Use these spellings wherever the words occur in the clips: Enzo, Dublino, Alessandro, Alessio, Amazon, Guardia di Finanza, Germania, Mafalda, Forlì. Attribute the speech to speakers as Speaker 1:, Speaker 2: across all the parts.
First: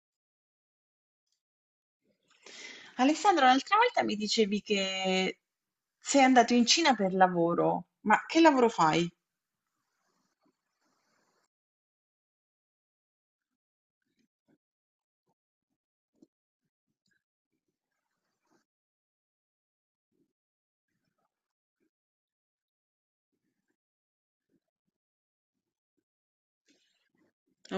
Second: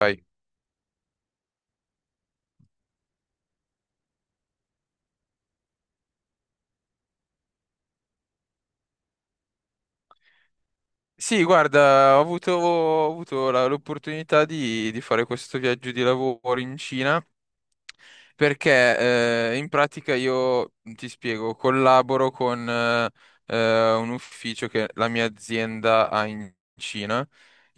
Speaker 1: Vai.
Speaker 2: Alessandro, l'altra volta mi dicevi che sei andato in Cina per lavoro, ma che lavoro fai?
Speaker 1: Sì, guarda, ho avuto l'opportunità di fare questo viaggio di lavoro in Cina. Perché in pratica io ti spiego, collaboro con un ufficio che la mia azienda ha in Cina.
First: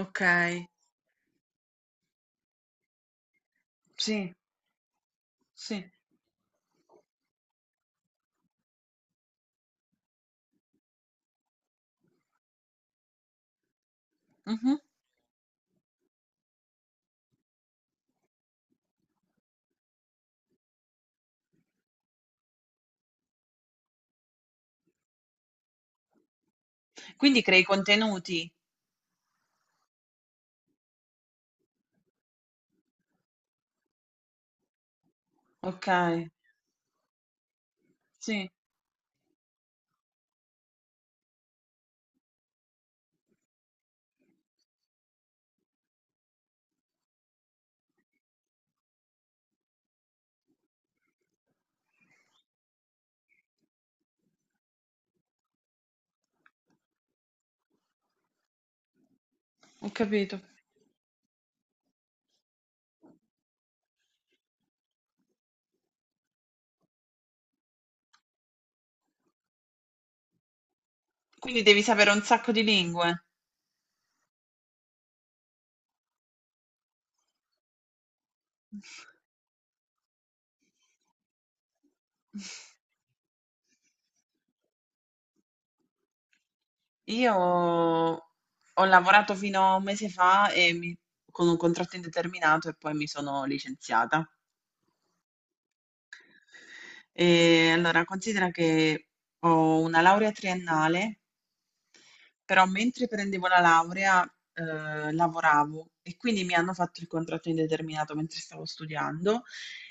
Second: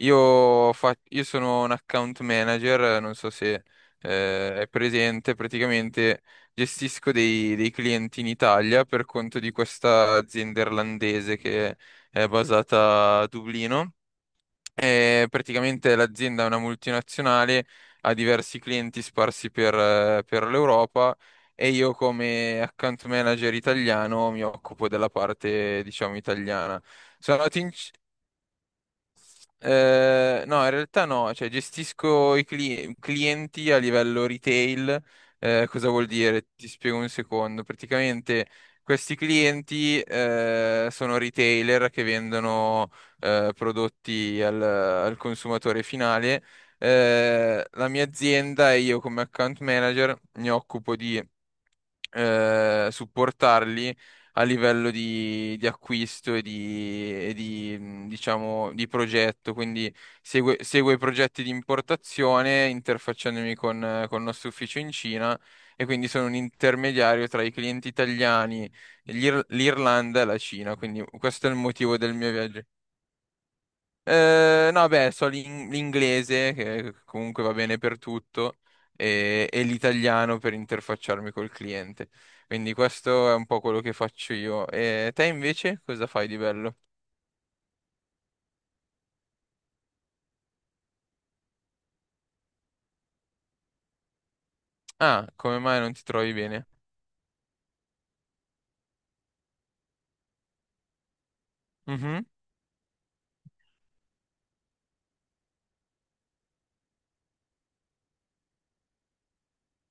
Speaker 2: Ok,
Speaker 1: fa- io sono un account manager, non so se
Speaker 2: sì,
Speaker 1: è presente,
Speaker 2: sì.
Speaker 1: praticamente gestisco dei clienti in Italia per conto di questa azienda irlandese che è basata a Dublino,
Speaker 2: Mhm.
Speaker 1: e praticamente l'azienda è una multinazionale, ha diversi clienti sparsi per l'Europa, e io come account manager italiano mi occupo della parte, diciamo, italiana. Sono
Speaker 2: Quindi
Speaker 1: andato
Speaker 2: crei
Speaker 1: in,
Speaker 2: contenuti.
Speaker 1: no, in realtà no, cioè gestisco i clienti a livello retail.
Speaker 2: Ok,
Speaker 1: Cosa vuol dire? Ti spiego un secondo. Praticamente
Speaker 2: sì,
Speaker 1: questi clienti sono retailer che vendono prodotti al consumatore finale. La mia azienda e io come account manager mi occupo di supportarli a livello di acquisto e di diciamo, di progetto.
Speaker 2: ho
Speaker 1: Quindi
Speaker 2: capito.
Speaker 1: segue i progetti di importazione, interfacciandomi con il nostro ufficio in Cina, e quindi sono un intermediario tra i clienti italiani, l'Irlanda e la Cina. Quindi questo è il
Speaker 2: Quindi devi
Speaker 1: motivo
Speaker 2: sapere
Speaker 1: del
Speaker 2: un
Speaker 1: mio
Speaker 2: sacco
Speaker 1: viaggio.
Speaker 2: di lingue.
Speaker 1: No, beh, so l'inglese, che comunque va bene per tutto, e l'italiano per interfacciarmi col cliente. Quindi questo è un po' quello che faccio io. E te invece cosa fai di bello?
Speaker 2: Io ho lavorato fino a un mese fa e con un contratto indeterminato e poi mi sono licenziata.
Speaker 1: Ah, come mai non ti trovi bene?
Speaker 2: E allora, considera che ho una laurea triennale.
Speaker 1: Mhm.
Speaker 2: Però mentre prendevo la laurea, lavoravo e quindi mi hanno fatto il contratto indeterminato mentre stavo studiando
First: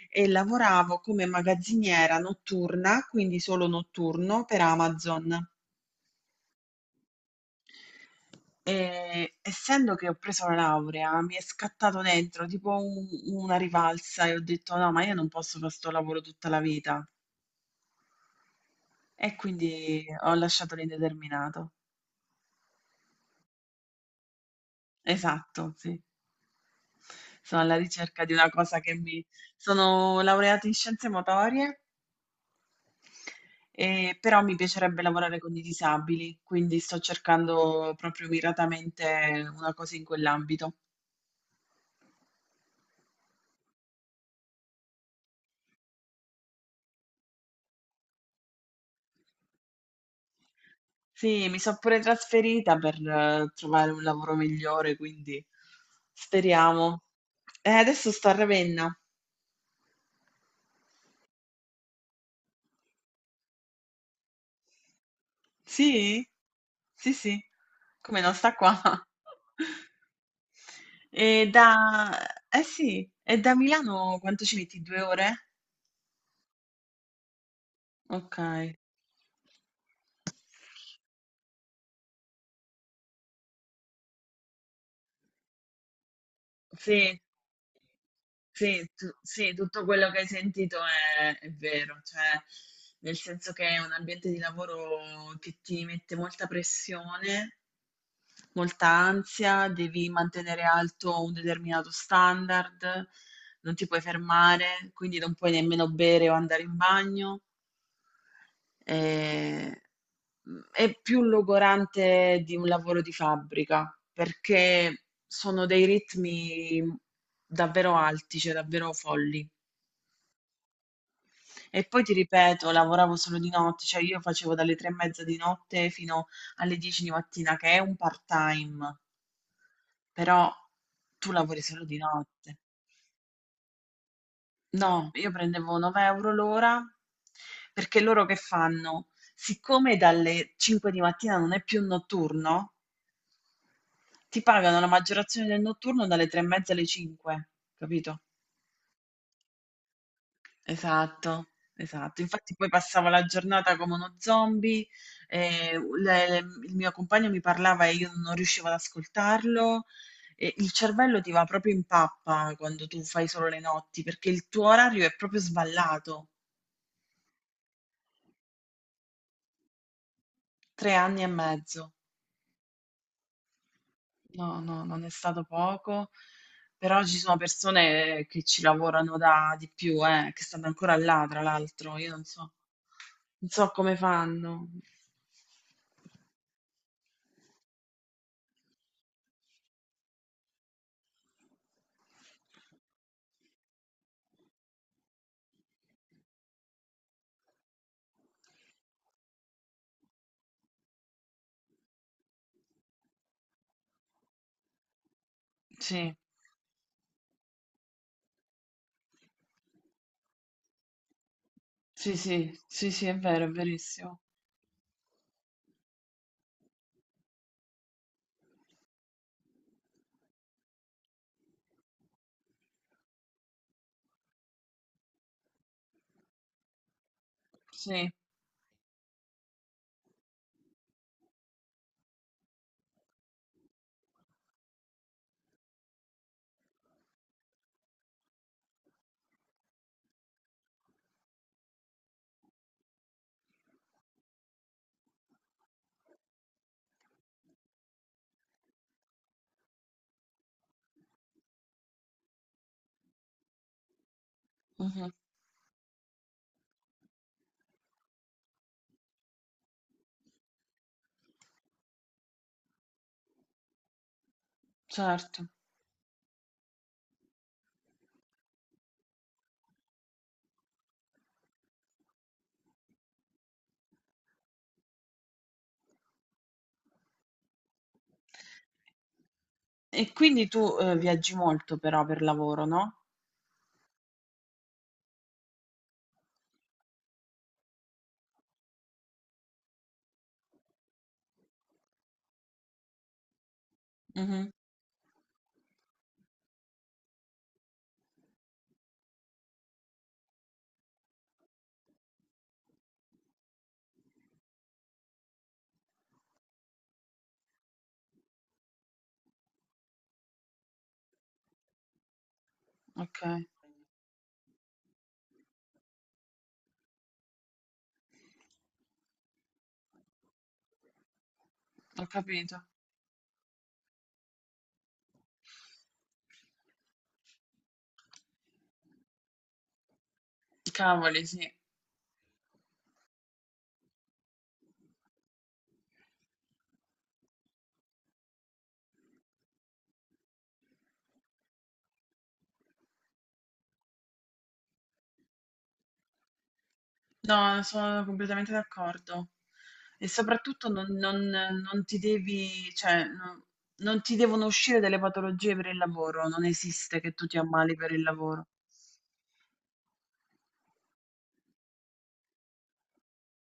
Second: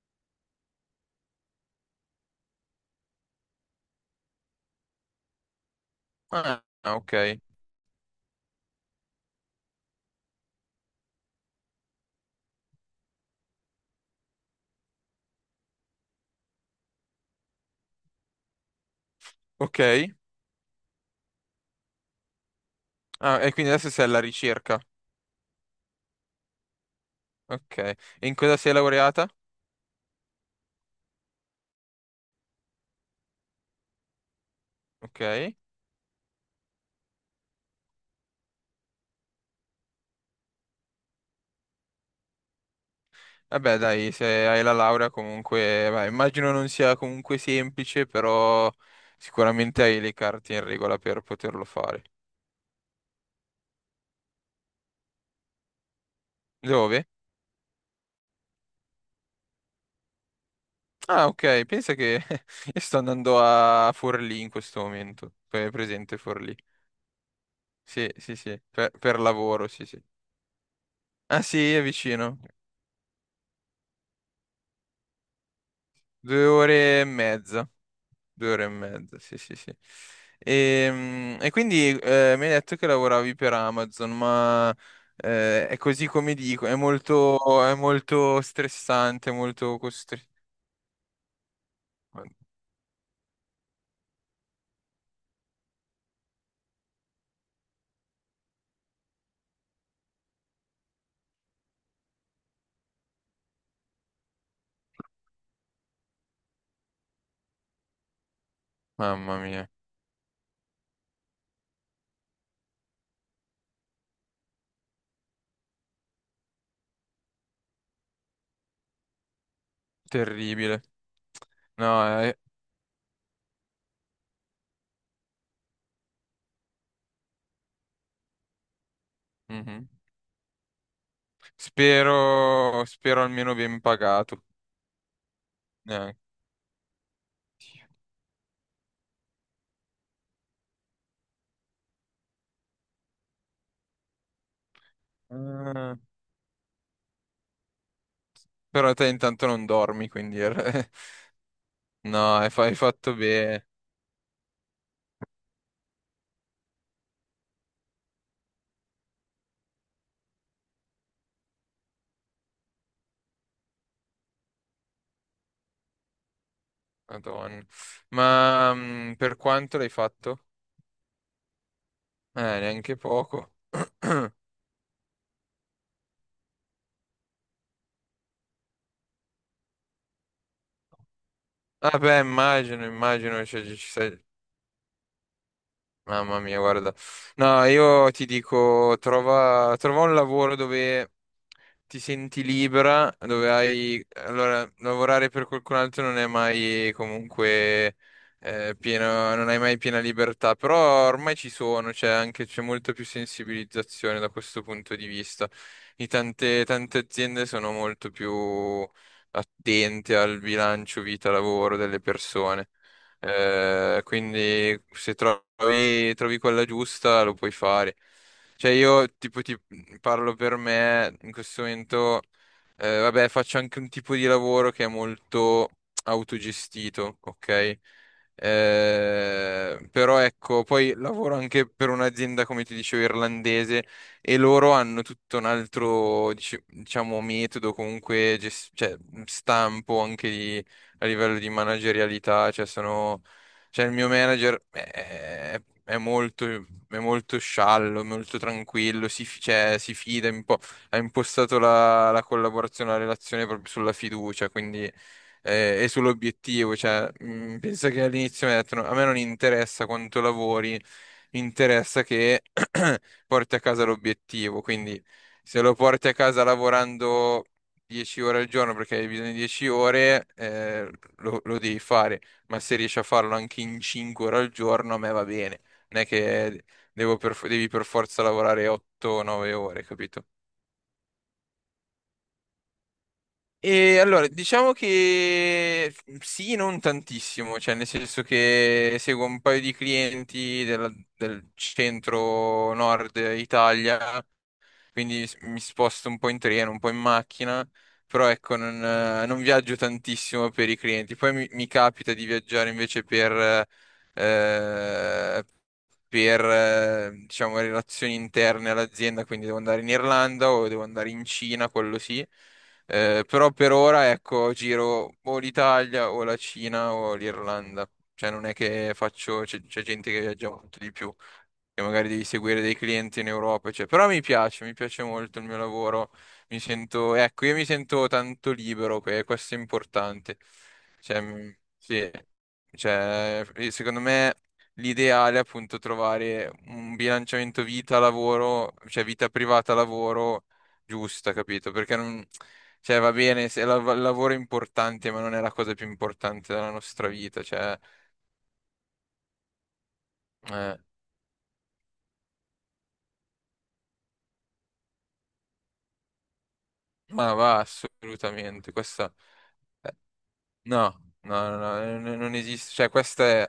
Speaker 2: e lavoravo come magazziniera notturna, quindi solo notturno per Amazon.
Speaker 1: Ah, ah, ok.
Speaker 2: E essendo che ho preso la laurea, mi è scattato dentro tipo una rivalsa e ho detto no, ma io non posso fare sto lavoro tutta la vita. E
Speaker 1: Ok.
Speaker 2: quindi ho lasciato l'indeterminato.
Speaker 1: Ah, e quindi adesso sei alla ricerca.
Speaker 2: Esatto, sì, sono alla
Speaker 1: Ok. E
Speaker 2: ricerca di
Speaker 1: in
Speaker 2: una
Speaker 1: cosa sei
Speaker 2: cosa che mi...
Speaker 1: laureata?
Speaker 2: Sono laureata in scienze motorie, però mi piacerebbe lavorare con
Speaker 1: Ok.
Speaker 2: i disabili, quindi sto cercando proprio miratamente una cosa in quell'ambito.
Speaker 1: Vabbè, dai, se hai la laurea comunque, beh, immagino non sia comunque semplice, però sicuramente hai le carte in regola per
Speaker 2: Sì, mi
Speaker 1: poterlo
Speaker 2: sono pure
Speaker 1: fare.
Speaker 2: trasferita per trovare un lavoro migliore, quindi speriamo.
Speaker 1: Dove?
Speaker 2: Adesso sto a Ravenna.
Speaker 1: Ah, ok, pensa che io sto andando a Forlì in questo momento. È presente
Speaker 2: Sì?
Speaker 1: Forlì?
Speaker 2: Sì, sì,
Speaker 1: Sì,
Speaker 2: come non
Speaker 1: sì,
Speaker 2: sta
Speaker 1: sì,
Speaker 2: qua.
Speaker 1: per lavoro, sì, sì.
Speaker 2: E
Speaker 1: Ah,
Speaker 2: da...
Speaker 1: sì, è vicino.
Speaker 2: Eh sì, e da Milano quanto ci metti? Due ore?
Speaker 1: Due ore e mezza. Due ore e
Speaker 2: Okay.
Speaker 1: mezza, sì, sì, sì. E quindi mi hai detto che lavoravi per Amazon, ma è così come dico, è
Speaker 2: Sì.
Speaker 1: molto, è molto
Speaker 2: Sì,
Speaker 1: stressante, molto
Speaker 2: tutto quello che
Speaker 1: costri-
Speaker 2: hai sentito è vero, cioè nel senso che è un ambiente di lavoro che ti mette molta pressione, molta ansia, devi mantenere alto un determinato standard, non ti puoi fermare, quindi non puoi nemmeno bere o andare in bagno.
Speaker 1: Mamma mia,
Speaker 2: Ehm, è più logorante di un lavoro di fabbrica, perché sono dei ritmi davvero alti, cioè davvero folli.
Speaker 1: terribile.
Speaker 2: E poi ti
Speaker 1: No,
Speaker 2: ripeto, lavoravo solo di notte, cioè io facevo dalle 3 e mezza di notte fino alle 10 di mattina, che è un part-time.
Speaker 1: mhm.
Speaker 2: Però tu lavori solo di notte.
Speaker 1: Spero, spero almeno ben pagato.
Speaker 2: No, io prendevo
Speaker 1: Eh,
Speaker 2: 9 € l'ora. Perché loro che fanno? Siccome dalle 5 di mattina non è più notturno, ti pagano la maggiorazione del
Speaker 1: eh,
Speaker 2: notturno dalle 3 e mezza alle 5, capito?
Speaker 1: Però te intanto non dormi, quindi...
Speaker 2: Esatto, esatto.
Speaker 1: No,
Speaker 2: Infatti poi
Speaker 1: hai
Speaker 2: passavo
Speaker 1: fatto
Speaker 2: la
Speaker 1: bene.
Speaker 2: giornata come uno zombie, eh, le- le- il mio compagno mi parlava e io non riuscivo ad ascoltarlo. E il cervello ti va proprio in pappa quando tu fai solo le notti, perché il tuo orario è proprio sballato.
Speaker 1: Madonna. Ma per quanto l'hai fatto?
Speaker 2: Tre anni e mezzo.
Speaker 1: Neanche poco.
Speaker 2: No, no, non è stato poco, però ci sono persone che ci lavorano da di più, che stanno ancora là, tra l'altro, io
Speaker 1: Vabbè,
Speaker 2: non so,
Speaker 1: immagino, immagino,
Speaker 2: non
Speaker 1: cioè,
Speaker 2: so come fanno.
Speaker 1: Mamma mia, guarda. No, io ti dico, trova, trova un lavoro dove ti senti libera, dove hai... Allora, lavorare per qualcun altro non è mai comunque pieno, non hai mai piena libertà, però ormai ci sono, c'è anche, c'è molta più sensibilizzazione da questo punto di vista. I
Speaker 2: Sì,
Speaker 1: tante, tante aziende sono molto più attente al bilancio vita-lavoro delle
Speaker 2: sì, sì,
Speaker 1: persone.
Speaker 2: sì, sì, è vero, è verissimo.
Speaker 1: Quindi se trovi, trovi quella giusta lo puoi fare. Cioè io tipo ti parlo per me in questo momento, vabbè, faccio anche un tipo di lavoro che è molto autogestito, ok?
Speaker 2: Sì,
Speaker 1: Però ecco, poi lavoro anche per un'azienda, come ti dicevo, irlandese, e loro hanno tutto un altro, diciamo, metodo, comunque, cioè, stampo anche di a livello di managerialità, cioè sono, cioè il mio manager è molto sciallo, molto tranquillo, si, cioè, si fida un po', ha impostato la collaborazione, la relazione proprio sulla fiducia, quindi
Speaker 2: mhm,
Speaker 1: e sull'obiettivo, cioè penso che all'inizio mi ha detto, "No, a me non interessa quanto lavori, mi interessa che porti a casa l'obiettivo, quindi
Speaker 2: certo.
Speaker 1: se lo porti a casa lavorando 10 ore al giorno perché hai bisogno di 10 ore, lo devi fare, ma se riesci a farlo anche in 5 ore al giorno, a me va bene. Non è che devi per forza lavorare 8-9 ore,
Speaker 2: E
Speaker 1: capito?"
Speaker 2: quindi tu viaggi molto però per lavoro, no?
Speaker 1: E allora, diciamo che sì, non tantissimo, cioè nel senso che seguo un paio di clienti del centro nord Italia,
Speaker 2: Mhm,
Speaker 1: quindi mi sposto un po' in treno, un po' in macchina, però ecco, non, non viaggio tantissimo per i clienti. Poi mi capita di viaggiare invece per, eh, diciamo, relazioni interne all'azienda, quindi devo andare in Irlanda o devo andare in Cina, quello sì.
Speaker 2: ok,
Speaker 1: Però per ora, ecco, giro o l'Italia o la Cina o l'Irlanda. Cioè non è che faccio, c'è gente che viaggia molto di più, che
Speaker 2: ho
Speaker 1: magari devi seguire
Speaker 2: capito.
Speaker 1: dei clienti in Europa, cioè, però mi piace molto il mio lavoro, mi sento, ecco, io mi sento tanto libero, questo è importante, cioè,
Speaker 2: Cavoli, sì.
Speaker 1: sì, cioè, secondo me l'ideale è appunto trovare un bilanciamento vita-lavoro, cioè vita privata-lavoro giusta, capito? Perché non, cioè, va bene, se il lavoro è importante, ma non è la cosa più importante della nostra vita,
Speaker 2: No,
Speaker 1: cioè,
Speaker 2: sono completamente d'accordo. E soprattutto
Speaker 1: eh,
Speaker 2: non ti devi, cioè, non, non ti devono uscire delle patologie per il lavoro, non esiste che tu
Speaker 1: ma
Speaker 2: ti
Speaker 1: va
Speaker 2: ammali per il lavoro.
Speaker 1: assolutamente, questa... No, no, no, no, non esiste, cioè questa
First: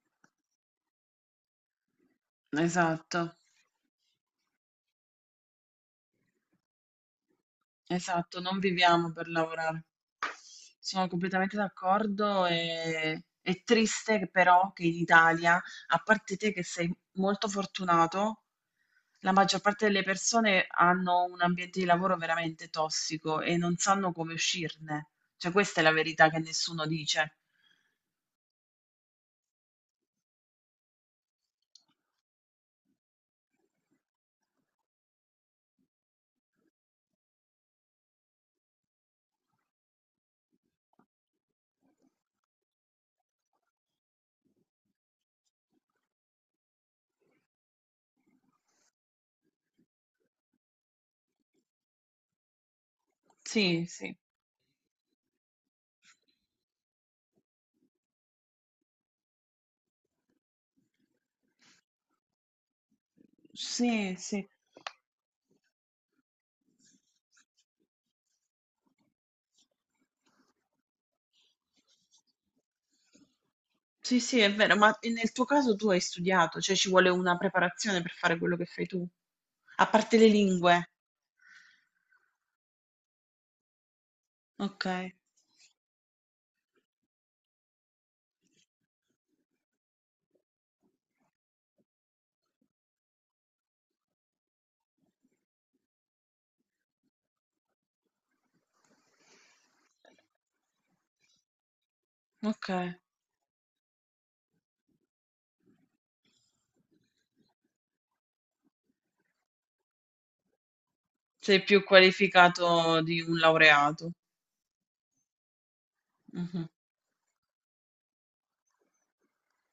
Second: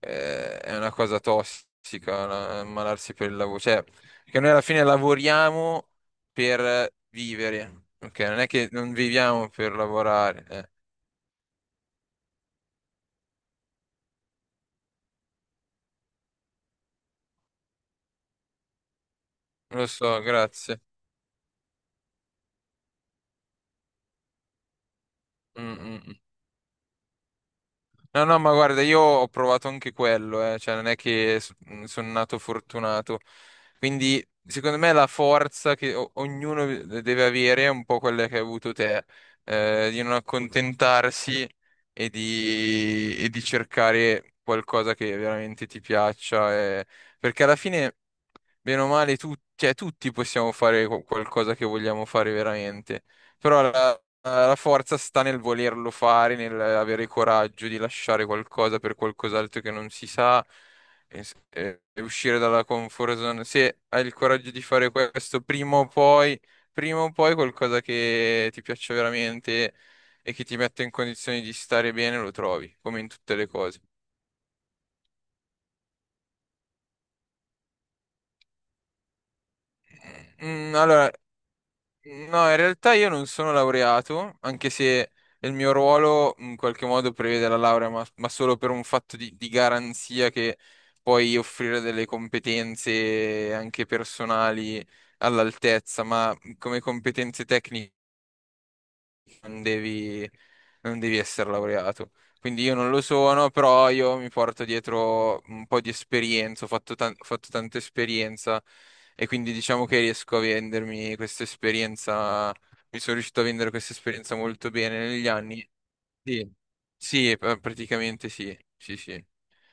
Speaker 1: è una cosa tossica, ammalarsi
Speaker 2: Esatto.
Speaker 1: per il lavoro, cioè, perché noi alla fine lavoriamo per vivere, ok? Non
Speaker 2: Esatto,
Speaker 1: è
Speaker 2: non
Speaker 1: che non
Speaker 2: viviamo per
Speaker 1: viviamo per
Speaker 2: lavorare.
Speaker 1: lavorare, eh.
Speaker 2: Sono completamente d'accordo e è triste che però che in Italia, a parte te che sei molto fortunato, la maggior parte
Speaker 1: Lo
Speaker 2: delle
Speaker 1: so,
Speaker 2: persone
Speaker 1: grazie.
Speaker 2: hanno un ambiente di lavoro veramente tossico e non sanno come uscirne. Cioè,
Speaker 1: Mm,
Speaker 2: questa è la
Speaker 1: mm, mm.
Speaker 2: verità che nessuno dice.
Speaker 1: No, no, ma guarda, io ho provato anche quello, eh. Cioè, non è che sono nato fortunato. Quindi, secondo me, la forza che ognuno deve avere è un po' quella che hai avuto te, di non accontentarsi e di cercare qualcosa che veramente ti piaccia. Perché alla fine, bene o male, cioè, tutti possiamo fare qualcosa che vogliamo fare veramente. Però
Speaker 2: Sì,
Speaker 1: la,
Speaker 2: sì,
Speaker 1: la forza sta nel volerlo fare, nel avere il coraggio di lasciare qualcosa per qualcos'altro che non si sa, e uscire dalla comfort zone. Se hai il
Speaker 2: sì, sì.
Speaker 1: coraggio di fare questo, prima o poi qualcosa che ti piaccia veramente e che ti mette in condizioni di stare bene lo trovi, come in tutte le cose.
Speaker 2: Sì, sì, è vero, ma nel tuo caso tu hai studiato, cioè ci vuole una preparazione per fare quello che fai tu, a parte le lingue.
Speaker 1: Allora, no, in realtà io non sono laureato, anche se
Speaker 2: Okay,
Speaker 1: il mio ruolo in qualche modo prevede la laurea, ma solo per un fatto di garanzia che puoi offrire delle competenze anche personali all'altezza, ma come competenze tecniche non devi, non devi essere laureato. Quindi io non
Speaker 2: okay.
Speaker 1: lo sono, però io mi porto dietro un po' di esperienza, ho fatto tanta esperienza, e quindi diciamo che riesco a vendermi questa
Speaker 2: Sei più
Speaker 1: esperienza, mi
Speaker 2: qualificato
Speaker 1: sono
Speaker 2: di un
Speaker 1: riuscito a vendere questa
Speaker 2: laureato.
Speaker 1: esperienza molto bene negli anni. Sì,
Speaker 2: Mh-mh,
Speaker 1: sì, praticamente sì, sì, sì.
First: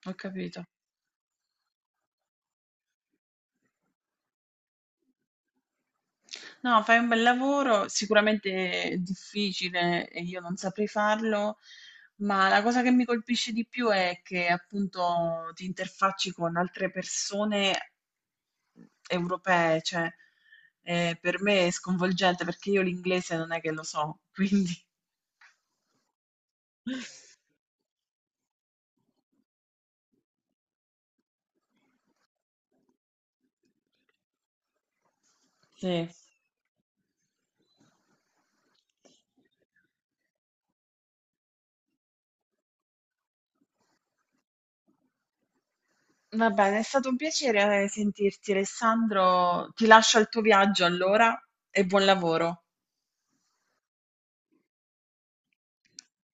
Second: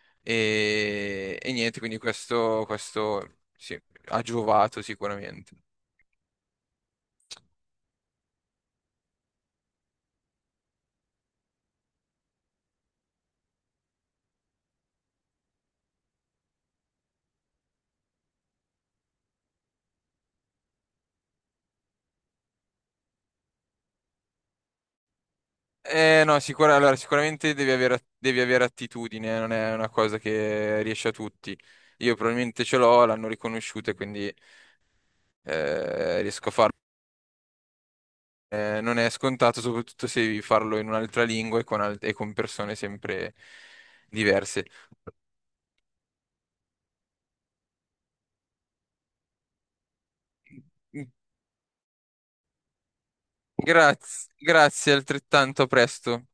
Speaker 2: ho capito.
Speaker 1: E niente, quindi questo sì, ha giovato sicuramente.
Speaker 2: No, fai un bel lavoro, sicuramente è difficile e io non saprei farlo, ma la cosa che mi colpisce di più è che appunto ti interfacci con altre persone europee, cioè, per me è sconvolgente perché io l'inglese non è che lo so, quindi
Speaker 1: No, allora, devi avere attitudine, non è una cosa che riesce a tutti. Io probabilmente ce l'ho, l'hanno riconosciuta, e quindi
Speaker 2: sì.
Speaker 1: riesco a farlo. Non è scontato, soprattutto se devi farlo in un'altra lingua e con, e con persone sempre diverse.
Speaker 2: Va bene, è stato un piacere sentirti, Alessandro. Ti lascio al tuo viaggio allora e buon lavoro.
Speaker 1: Grazie, grazie altrettanto, a presto.